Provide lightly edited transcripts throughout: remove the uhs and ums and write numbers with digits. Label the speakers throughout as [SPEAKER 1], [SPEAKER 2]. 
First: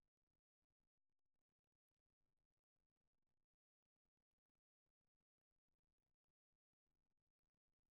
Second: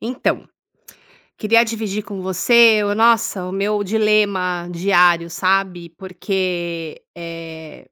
[SPEAKER 1] Então, queria dividir com você o nossa, o meu dilema diário, sabe, porque,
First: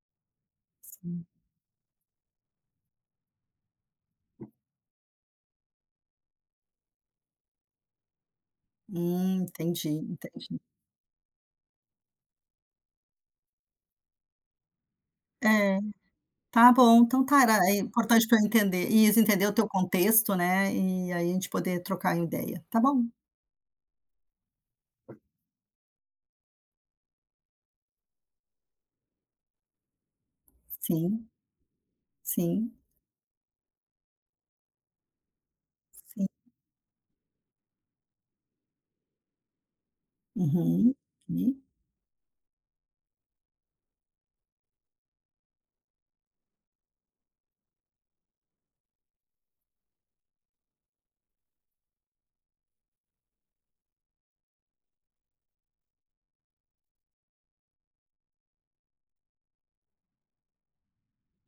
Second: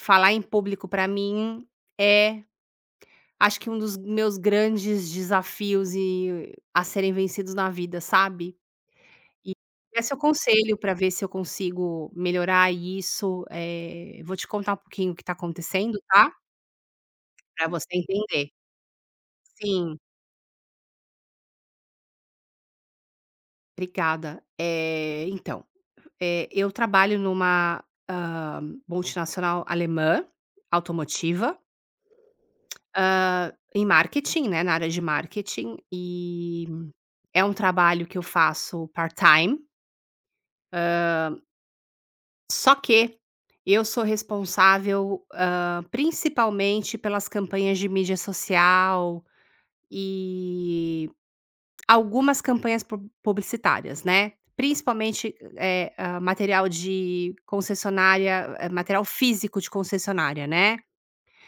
[SPEAKER 1] falar em público pra mim é, acho que um dos meus grandes desafios e a serem vencidos na vida, sabe.
[SPEAKER 2] Entendi,
[SPEAKER 1] É seu
[SPEAKER 2] entendi.
[SPEAKER 1] conselho pra ver se eu consigo melhorar isso, vou te contar um pouquinho o que tá
[SPEAKER 2] É,
[SPEAKER 1] acontecendo, tá,
[SPEAKER 2] tá bom, então tá, era
[SPEAKER 1] pra
[SPEAKER 2] é
[SPEAKER 1] você
[SPEAKER 2] importante para eu
[SPEAKER 1] entender.
[SPEAKER 2] entender e eles entender o teu
[SPEAKER 1] Sim,
[SPEAKER 2] contexto, né, e aí a gente poder trocar uma ideia. Tá bom.
[SPEAKER 1] obrigada. Então, eu trabalho numa, multinacional alemã,
[SPEAKER 2] Sim,
[SPEAKER 1] automotiva,
[SPEAKER 2] sim,
[SPEAKER 1] em marketing, né, na área de marketing,
[SPEAKER 2] sim.
[SPEAKER 1] e é um trabalho que eu faço part-time,
[SPEAKER 2] Uhum. E
[SPEAKER 1] só que eu sou responsável, principalmente pelas campanhas de mídia social e algumas campanhas publicitárias, né, principalmente, material de concessionária, material físico de concessionária, né,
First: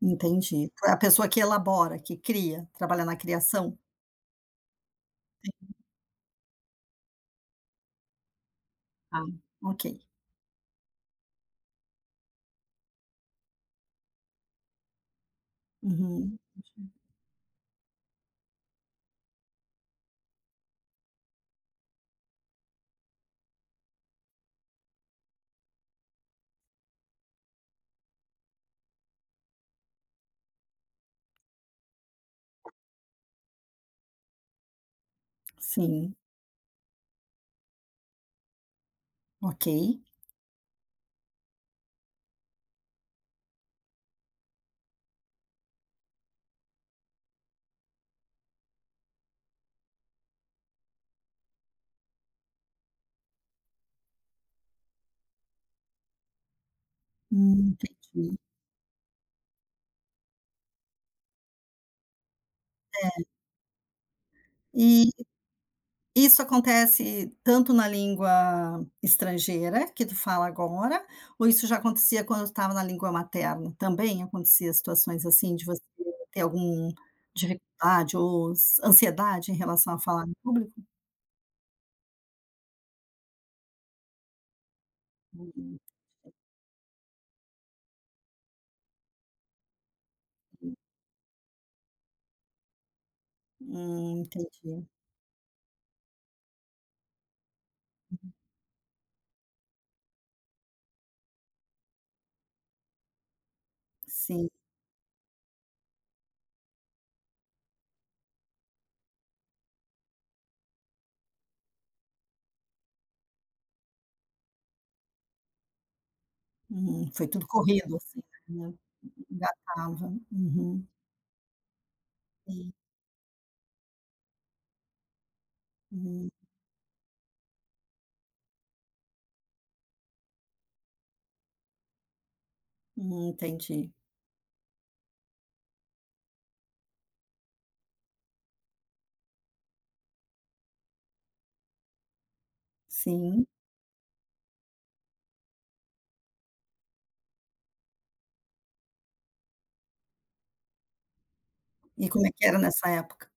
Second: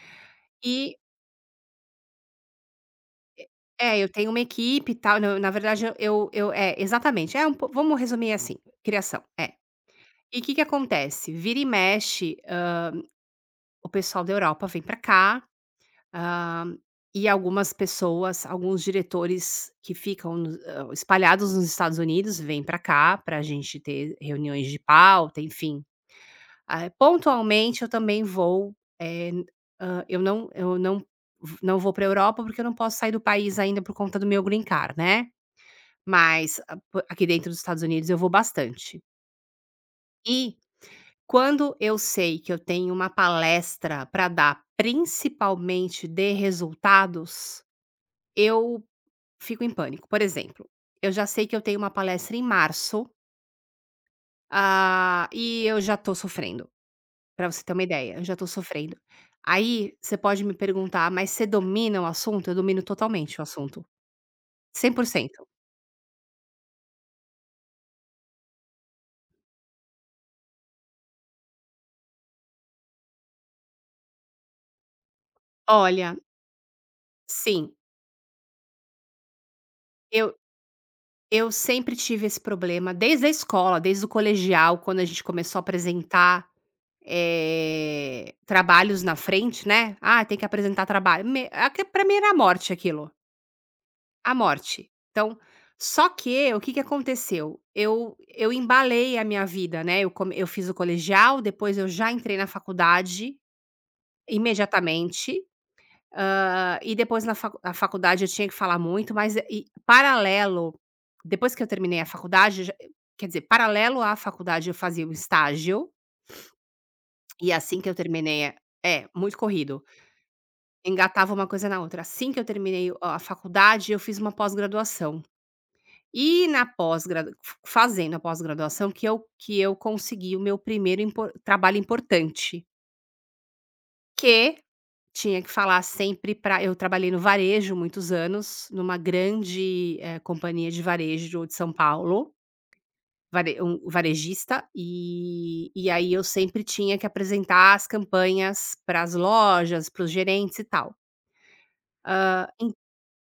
[SPEAKER 2] entendi. Tu é
[SPEAKER 1] e
[SPEAKER 2] a pessoa que elabora, que cria, trabalha na criação?
[SPEAKER 1] É, eu tenho uma equipe e tal, na verdade é, exatamente, é um po vamos resumir assim, criação,
[SPEAKER 2] Ah,
[SPEAKER 1] é.
[SPEAKER 2] ok.
[SPEAKER 1] E o que que acontece? Vira e mexe, o pessoal da Europa vem pra cá,
[SPEAKER 2] Uhum.
[SPEAKER 1] hã, e algumas pessoas, alguns diretores que ficam nos espalhados nos Estados Unidos vêm pra cá, pra gente ter reuniões de pauta, enfim. Ah, pontualmente eu também vou, eh, eu não vou pra Europa, porque eu não posso sair do país ainda por conta do meu green card, né.
[SPEAKER 2] Sim,
[SPEAKER 1] Mas a po aqui dentro dos Estados Unidos eu vou bastante.
[SPEAKER 2] ok.
[SPEAKER 1] E quando eu sei que eu tenho uma palestra para dar, principalmente de resultados, eu fico em pânico. Por exemplo, eu já sei que eu tenho uma palestra em março, ah, e eu já tô sofrendo, para você ter uma ideia, eu já
[SPEAKER 2] Entendi.
[SPEAKER 1] tô sofrendo. Aí você pode me perguntar: "Mas você domina o assunto?" Eu domino
[SPEAKER 2] É.
[SPEAKER 1] totalmente o assunto, cem por
[SPEAKER 2] E
[SPEAKER 1] cento.
[SPEAKER 2] isso acontece tanto na língua estrangeira, que tu fala agora, ou isso já acontecia quando eu estava na língua materna? Também acontecia situações assim de você
[SPEAKER 1] Olha,
[SPEAKER 2] ter algum
[SPEAKER 1] sim,
[SPEAKER 2] dificuldade ou s ansiedade em relação a falar em
[SPEAKER 1] eu
[SPEAKER 2] público?
[SPEAKER 1] Eu sempre tive esse problema desde a escola, desde o colegial, quando a gente começou a
[SPEAKER 2] Hum,
[SPEAKER 1] apresentar, trabalhos na frente, né. "Ah, tem que apresentar trabalho", me aque pra mim era a morte aquilo, a
[SPEAKER 2] entendi.
[SPEAKER 1] morte. Então, só que o que que aconteceu, eu embalei a minha vida, né, eu fiz o colegial, depois eu já entrei na faculdade
[SPEAKER 2] Sim.
[SPEAKER 1] imediatamente. E depois na facu a faculdade eu tinha que falar muito, mas e paralelo, depois que eu terminei a faculdade, eu já quer dizer, paralelo à faculdade eu fazia o estágio,
[SPEAKER 2] Uhum. Foi tudo
[SPEAKER 1] e assim que
[SPEAKER 2] corrido,
[SPEAKER 1] eu
[SPEAKER 2] assim,
[SPEAKER 1] terminei a
[SPEAKER 2] né,
[SPEAKER 1] é, muito corrido,
[SPEAKER 2] engatava. Uhum.
[SPEAKER 1] engatava uma coisa na outra. Assim que eu
[SPEAKER 2] Sim.
[SPEAKER 1] terminei o a faculdade, eu fiz uma pós-graduação.
[SPEAKER 2] Hum,
[SPEAKER 1] E na pós-gradu Fazendo a pós-graduação que eu consegui o meu primeiro impor trabalho importante,
[SPEAKER 2] entendi.
[SPEAKER 1] que Tinha que falar sempre para eu trabalhei no varejo muitos anos, numa grande, companhia de varejo de São Paulo,
[SPEAKER 2] Sim.
[SPEAKER 1] vare um varejista, e aí eu sempre tinha que apresentar as campanhas para as lojas, para os gerentes e tal.
[SPEAKER 2] E como é que era
[SPEAKER 1] En
[SPEAKER 2] nessa época?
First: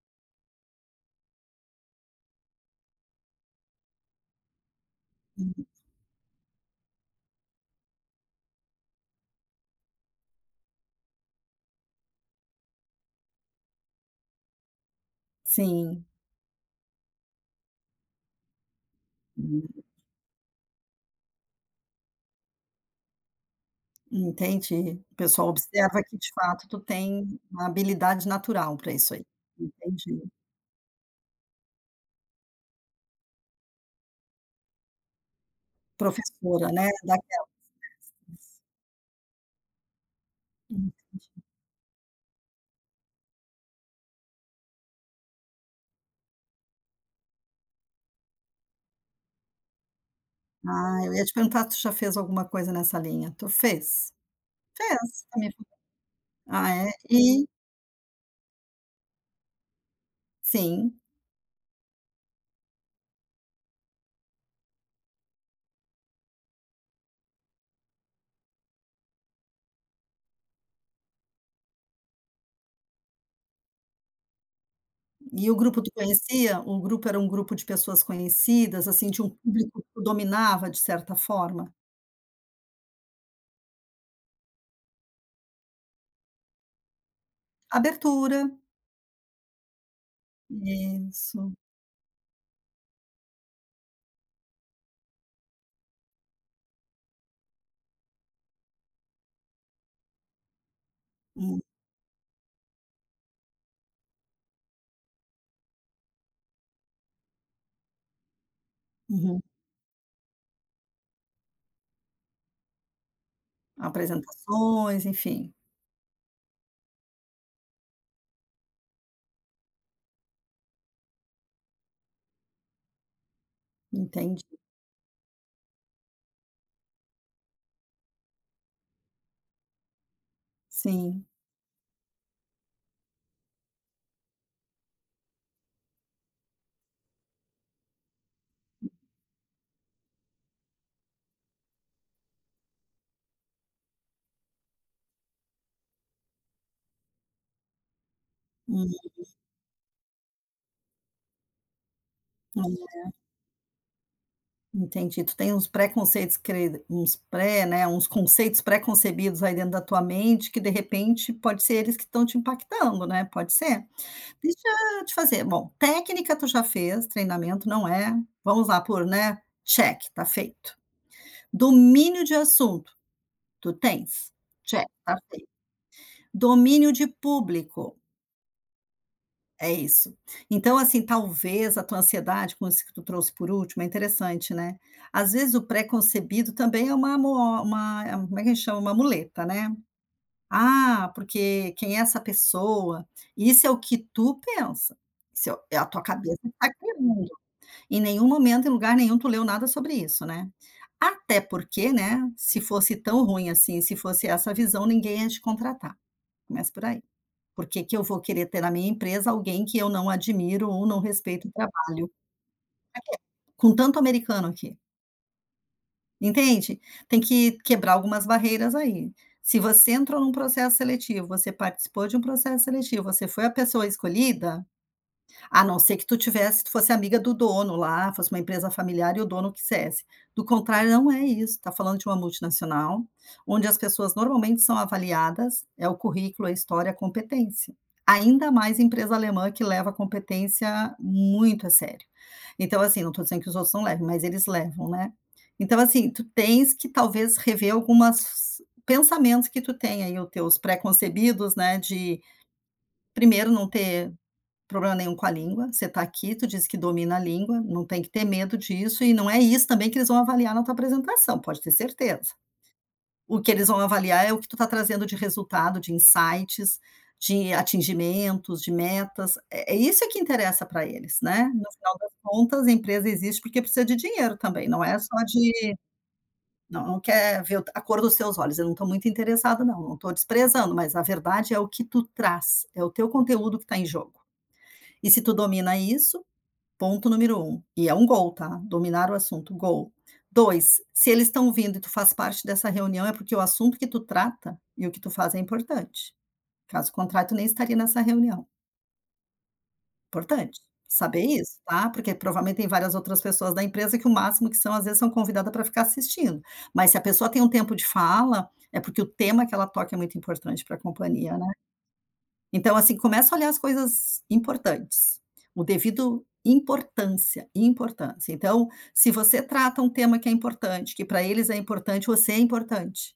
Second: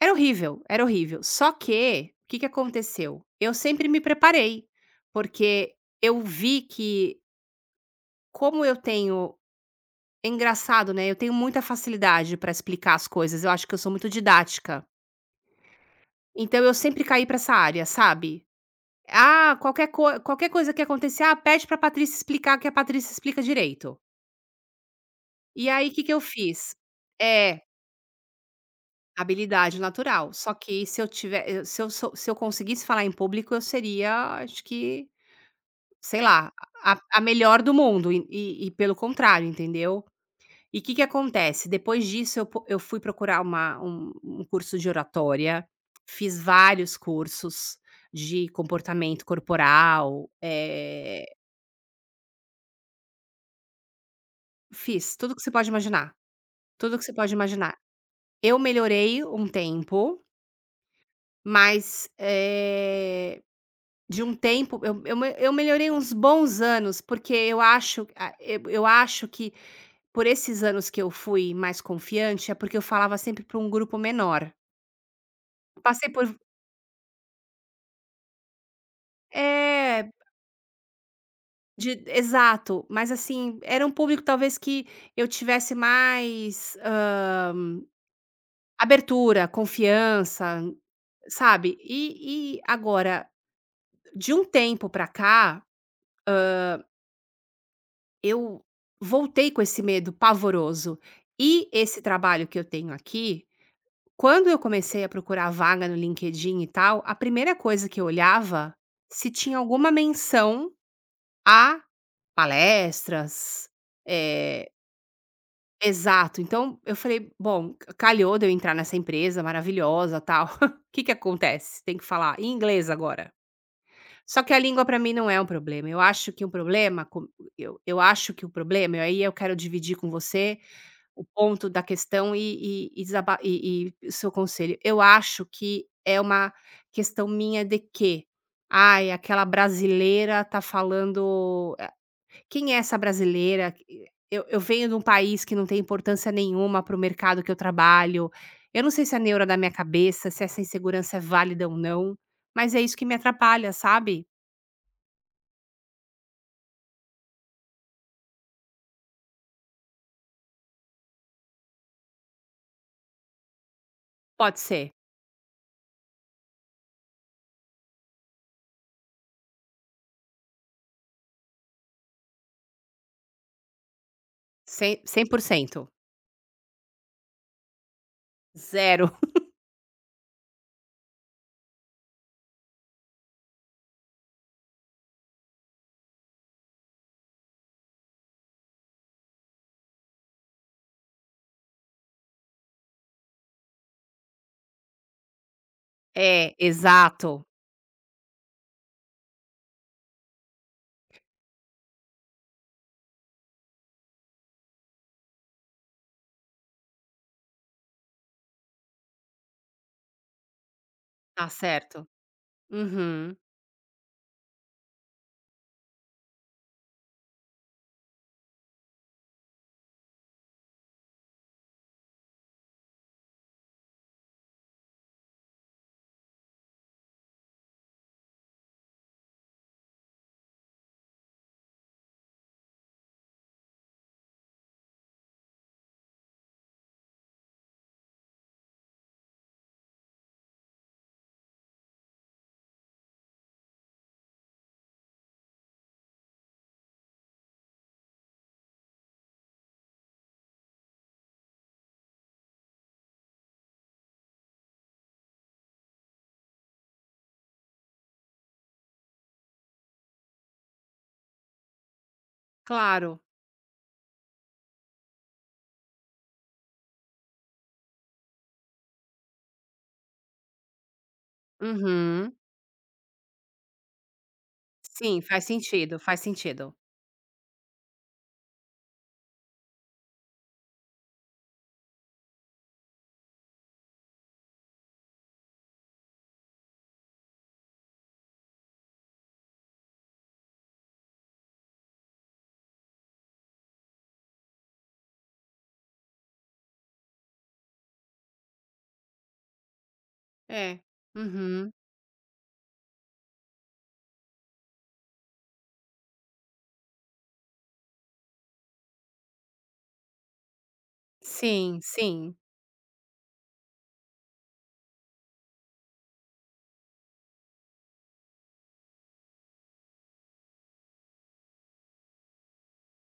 [SPEAKER 1] Era horrível, era horrível. Só que, o que que aconteceu? Eu sempre me preparei,
[SPEAKER 2] Uhum.
[SPEAKER 1] porque eu vi que como eu tenho é engraçado, né, eu tenho muita facilidade para explicar as coisas, eu acho que eu sou muito didática.
[SPEAKER 2] Sim.
[SPEAKER 1] Então eu sempre caí pra essa área, sabe. Ah,
[SPEAKER 2] Uhum.
[SPEAKER 1] qualquer coisa que acontecer: "Ah, pede pra Patrícia explicar, que a Patrícia explica direito".
[SPEAKER 2] Entendi. O pessoal
[SPEAKER 1] E aí, o
[SPEAKER 2] observa
[SPEAKER 1] que que
[SPEAKER 2] que,
[SPEAKER 1] eu
[SPEAKER 2] de fato,
[SPEAKER 1] fiz?
[SPEAKER 2] tu tem
[SPEAKER 1] É,
[SPEAKER 2] uma habilidade natural para isso aí.
[SPEAKER 1] habilidade
[SPEAKER 2] Entendi.
[SPEAKER 1] natural. Só que se eu tiver eu se eu sou se eu conseguisse falar em público, eu seria, acho que, sei lá,
[SPEAKER 2] Professora, né,
[SPEAKER 1] a
[SPEAKER 2] daquelas.
[SPEAKER 1] melhor do mundo e pelo contrário, entendeu? E o
[SPEAKER 2] Hum.
[SPEAKER 1] que que acontece? Depois disso eu fui procurar uma um um curso de oratória, fiz vários cursos de comportamento corporal,
[SPEAKER 2] Ah, eu ia te perguntar se tu já fez alguma coisa nessa linha. Tu fez?
[SPEAKER 1] fiz
[SPEAKER 2] Fez.
[SPEAKER 1] tudo que
[SPEAKER 2] Também
[SPEAKER 1] você
[SPEAKER 2] fui.
[SPEAKER 1] pode imaginar,
[SPEAKER 2] Ah, é?
[SPEAKER 1] tudo que você pode
[SPEAKER 2] E
[SPEAKER 1] imaginar. Eu melhorei um tempo,
[SPEAKER 2] sim.
[SPEAKER 1] mas, eh, de um tempo eu me eu melhorei uns bons anos, porque eu acho que por esses anos que eu fui mais confiante, é porque eu falava sempre para um grupo menor.
[SPEAKER 2] E o grupo tu
[SPEAKER 1] Passei por
[SPEAKER 2] conhecia? O grupo era um grupo de pessoas conhecidas, assim, de um público que tu
[SPEAKER 1] é.
[SPEAKER 2] dominava, de certa forma?
[SPEAKER 1] De exato, mas assim, era um público talvez que eu tivesse mais,
[SPEAKER 2] Abertura.
[SPEAKER 1] abertura, confiança,
[SPEAKER 2] Isso.
[SPEAKER 1] sabe. E agora, de um tempo pra cá, eu voltei com esse medo pavoroso.
[SPEAKER 2] Hum,
[SPEAKER 1] E esse trabalho que eu tenho aqui, quando eu comecei a procurar vaga no LinkedIn e tal, a primeira coisa que eu olhava, se
[SPEAKER 2] uhum.
[SPEAKER 1] tinha alguma menção a palestras, eh
[SPEAKER 2] Apresentações, enfim.
[SPEAKER 1] Exato. Então, eu falei: "Bom, calhou de eu entrar nessa empresa maravilhosa, tal". O que que acontece? Tem que falar em inglês agora.
[SPEAKER 2] Entendi.
[SPEAKER 1] Só que a língua para mim não é um problema. Eu acho que o problema e aí eu quero dividir com você o
[SPEAKER 2] Sim.
[SPEAKER 1] ponto da questão e desaba e o seu conselho. Eu acho que é uma questão minha de que: "Ai, aquela brasileira tá falando, quem é essa brasileira? Eu venho de um país que não tem importância nenhuma para o mercado que eu trabalho. Eu não sei
[SPEAKER 2] Hum.
[SPEAKER 1] se é neura da minha cabeça, se essa insegurança é válida ou não, mas
[SPEAKER 2] Hum,
[SPEAKER 1] é isso que me atrapalha, sabe?
[SPEAKER 2] entendi. Tu tem uns preconceitos cre uns pré né, uns conceitos pré-concebidos aí dentro da tua mente que, de repente, pode ser eles que estão te impactando, né, pode ser? Deixa
[SPEAKER 1] Pode ser.
[SPEAKER 2] eu te fazer bom, técnica tu já fez, treinamento não é, vamos lá por, né, check, tá feito. Domínio de assunto, tu tens? Check,
[SPEAKER 1] Cem
[SPEAKER 2] tá
[SPEAKER 1] cem por
[SPEAKER 2] feito.
[SPEAKER 1] cento,
[SPEAKER 2] Domínio de público.
[SPEAKER 1] zero,
[SPEAKER 2] É isso. Então, assim, talvez a tua ansiedade com isso que tu trouxe por último, é interessante, né. Às vezes o pré-concebido também é uma mo uma é um, como é que a gente chama? Uma muleta, né. "Ah, porque quem é essa pessoa?" Isso é o que tu pensa. Isso é é a tua cabeça que
[SPEAKER 1] É,
[SPEAKER 2] tá criando.
[SPEAKER 1] exato.
[SPEAKER 2] Em nenhum momento, em lugar nenhum, tu leu nada sobre isso, né. Até porque, né, se fosse tão ruim assim, se fosse essa a visão, ninguém ia te contratar. Começa por aí. Por que que eu vou querer ter na minha empresa alguém que eu não admiro ou não respeito
[SPEAKER 1] Tá
[SPEAKER 2] o
[SPEAKER 1] certo.
[SPEAKER 2] trabalho,
[SPEAKER 1] Uhum.
[SPEAKER 2] com tanto americano aqui, entende? Tem que quebrar algumas barreiras aí. Se você entrou num processo seletivo, você participou de um processo seletivo, você foi a pessoa escolhida. A não ser que tu tivesse tu fosse amiga do dono lá, fosse uma empresa familiar e o dono quisesse. Do contrário, não é isso, tá falando de uma multinacional, onde as pessoas normalmente são avaliadas, é o currículo, a história, a competência. Ainda mais empresa alemã que leva a competência muito a sério. Então, assim, não estou dizendo que os outros não levem, mas eles levam, né. Então, assim, tu tens que talvez rever algumas pensamentos que tu tem aí, os teus pré-concebidos, né, de primeiro não ter problema nenhum com a língua, você está aqui, tu diz que domina a língua, não tem que ter medo disso, e não é isso também que eles vão avaliar na tua apresentação, pode ter certeza.
[SPEAKER 1] Claro.
[SPEAKER 2] O que eles vão avaliar é o que tu tá trazendo de resultado, de insights, de atingimentos, de metas, é é isso que interessa para eles, né. No final das
[SPEAKER 1] Uhum.
[SPEAKER 2] contas, a empresa existe porque precisa de dinheiro também, não é só
[SPEAKER 1] Sim, faz
[SPEAKER 2] de
[SPEAKER 1] sentido, faz sentido.
[SPEAKER 2] não não quer ver o a cor dos teus olhos, eu não estou muito interessado não, não estou desprezando, mas a verdade é o que tu traz, é o teu conteúdo que está em jogo. E se tu domina isso, ponto número um, e é um gol, tá, dominar o assunto, gol. 2, se eles estão vindo e tu faz parte dessa reunião, é porque o assunto que tu trata e o que tu faz é importante. Caso contrário, tu nem estaria nessa reunião. Importante
[SPEAKER 1] É.
[SPEAKER 2] saber isso,
[SPEAKER 1] Uhum.
[SPEAKER 2] tá, porque provavelmente tem várias outras pessoas da empresa que o máximo que são, às vezes, são convidadas para ficar assistindo. Mas se a pessoa tem um tempo de fala, é porque o tema que ela toca é muito importante para a companhia, né?
[SPEAKER 1] Sim, sim.
[SPEAKER 2] Então, assim, começa a olhar as coisas importantes, o devido importância, importância. Então, se você trata um tema que é importante, que para eles é importante, você é importante.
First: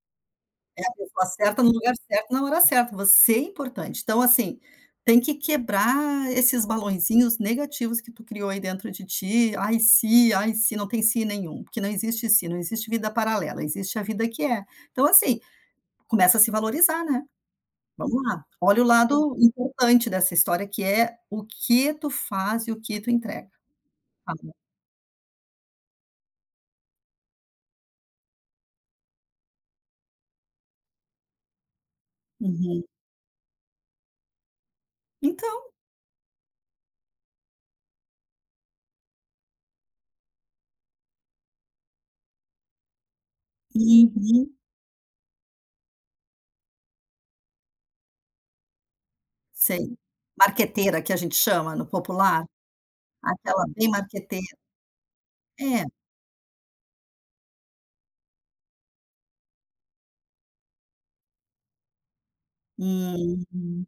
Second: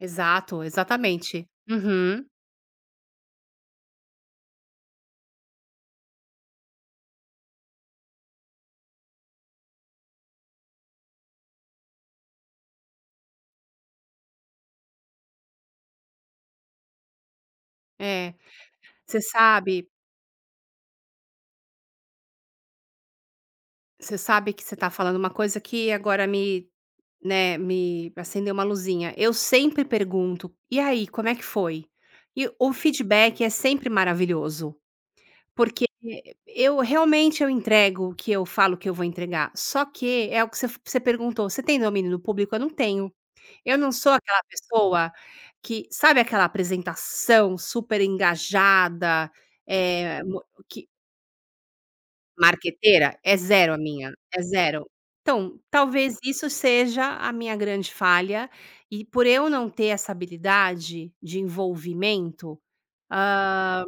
[SPEAKER 1] Exato,
[SPEAKER 2] É a pessoa
[SPEAKER 1] exatamente.
[SPEAKER 2] certa no lugar
[SPEAKER 1] Uhum.
[SPEAKER 2] certo, na hora certa, você é importante. Então, assim, tem que quebrar esses balõezinhos negativos que tu criou aí dentro de ti. Ai, se, não tem se nenhum, porque não existe se, não existe vida paralela, existe a vida que é. Então, assim, começa a se valorizar, né? Vamos
[SPEAKER 1] É.
[SPEAKER 2] lá, olha o
[SPEAKER 1] Você
[SPEAKER 2] lado
[SPEAKER 1] sabe
[SPEAKER 2] importante dessa história que é o que tu faz e o que tu entrega.
[SPEAKER 1] Você
[SPEAKER 2] Ah,
[SPEAKER 1] sabe que você está falando uma coisa que agora me, né, me acendeu uma luzinha. Eu sempre pergunto: "E aí, como é que foi?" E o
[SPEAKER 2] uhum.
[SPEAKER 1] feedback é sempre maravilhoso,
[SPEAKER 2] Então
[SPEAKER 1] porque eu realmente eu entrego o que eu falo que eu vou entregar. Só que é o que você perguntou: "Você tem domínio do público?" Eu não tenho. Eu não sou aquela
[SPEAKER 2] uhum,
[SPEAKER 1] pessoa que sabe aquela apresentação super engajada,
[SPEAKER 2] sei.
[SPEAKER 1] eh, mo que
[SPEAKER 2] Marqueteira que a gente chama no popular,
[SPEAKER 1] Marqueteira? É
[SPEAKER 2] aquela
[SPEAKER 1] zero a
[SPEAKER 2] bem
[SPEAKER 1] minha, é
[SPEAKER 2] marqueteira.
[SPEAKER 1] zero. Então,
[SPEAKER 2] É.
[SPEAKER 1] talvez isso seja a minha grande falha, e por eu não ter essa habilidade de envolvimento,
[SPEAKER 2] Hum,
[SPEAKER 1] hã,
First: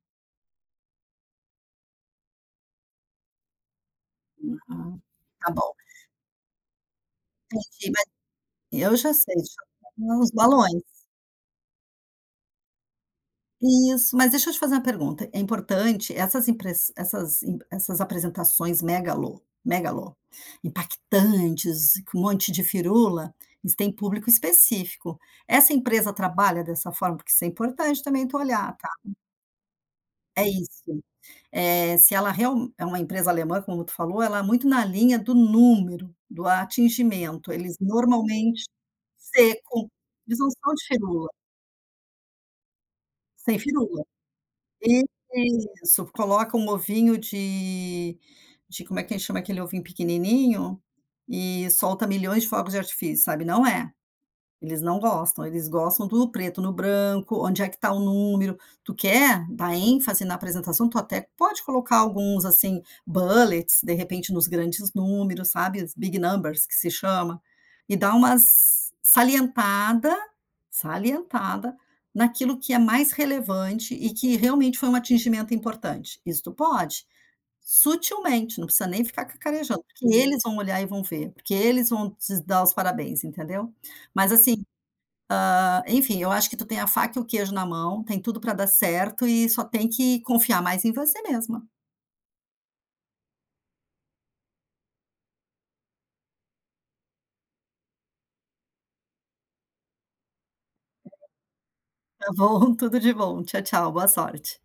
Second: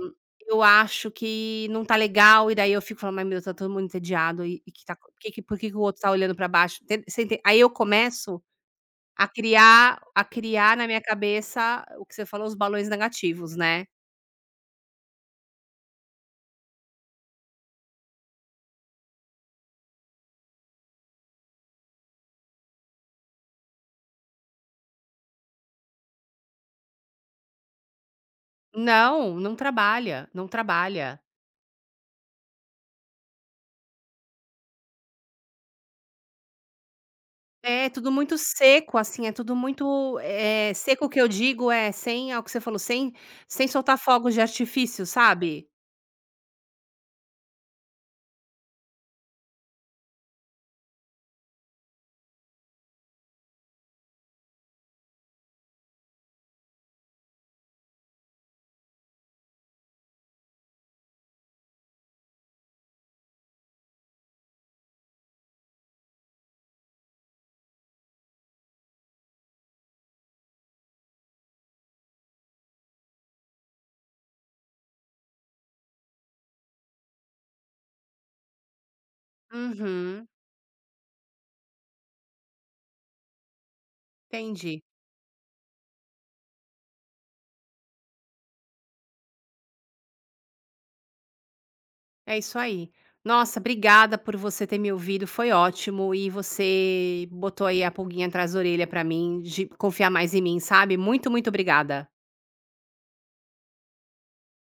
[SPEAKER 1] eu acho que não tá legal, e daí eu fico falando: "Ai meu Deus, tá todo mundo entediado e que tá
[SPEAKER 2] uhum.
[SPEAKER 1] por que que
[SPEAKER 2] Tá
[SPEAKER 1] por que
[SPEAKER 2] bom,
[SPEAKER 1] que o outro tá olhando pra baixo?" Enten você enten Aí eu
[SPEAKER 2] entendi, mas
[SPEAKER 1] começo
[SPEAKER 2] eu já
[SPEAKER 1] a
[SPEAKER 2] sei, já
[SPEAKER 1] criar a
[SPEAKER 2] uns
[SPEAKER 1] criar
[SPEAKER 2] balões.
[SPEAKER 1] na minha cabeça o que você falou, os balões negativos, né.
[SPEAKER 2] Isso, mas deixa eu te fazer uma pergunta, é importante essas impress essas im essas apresentações megalo megalo impactantes, com um monte de firula, eles têm público específico. Essa empresa trabalha dessa forma? Porque isso é importante também tu olhar, tá,
[SPEAKER 1] Não, não trabalha,
[SPEAKER 2] é
[SPEAKER 1] não
[SPEAKER 2] isso.
[SPEAKER 1] trabalha.
[SPEAKER 2] Se ela real é uma empresa alemã, como tu falou, ela é muito na linha do número, do atingimento, eles
[SPEAKER 1] É tudo muito
[SPEAKER 2] normalmente
[SPEAKER 1] seco, assim, é tudo
[SPEAKER 2] secam,
[SPEAKER 1] muito,
[SPEAKER 2] eles não são de
[SPEAKER 1] seco que eu
[SPEAKER 2] firula,
[SPEAKER 1] digo é sem é o que você falou, sem
[SPEAKER 2] sem
[SPEAKER 1] sem soltar
[SPEAKER 2] firula.
[SPEAKER 1] fogos de artifício, sabe?
[SPEAKER 2] Isso, coloca um ovinho de como é que chama aquele ovinho pequenininho, e solta milhões de fogos de artifício, sabe, não é. Eles não gostam, eles gostam do preto no branco, onde é que está o número. Tu quer dar ênfase na apresentação, tu até pode colocar alguns, assim, bullets, de repente, nos grandes números, sabe, as big numbers que se chama, e dar umas salientada, salientada naquilo que é mais relevante e que realmente foi um atingimento importante. Isso tu pode, sutilmente, não precisa nem ficar cacarejando, porque
[SPEAKER 1] Uhum,
[SPEAKER 2] eles vão olhar e vão ver, porque eles vão te dar os parabéns, entendeu? Mas assim,
[SPEAKER 1] entendi.
[SPEAKER 2] ah, enfim, eu acho que tu tem a faca e o queijo na mão, tem tudo para dar certo e só tem que confiar mais em você mesma.
[SPEAKER 1] É isso aí. Nossa, obrigada por você ter me ouvido, foi ótimo e você botou aí a pulguinha atrás da orelha pra mim de confiar mais em mim, sabe? Muito, muito obrigada.
[SPEAKER 2] Tá bom? Tudo de bom. Tchau, tchau. Boa sorte.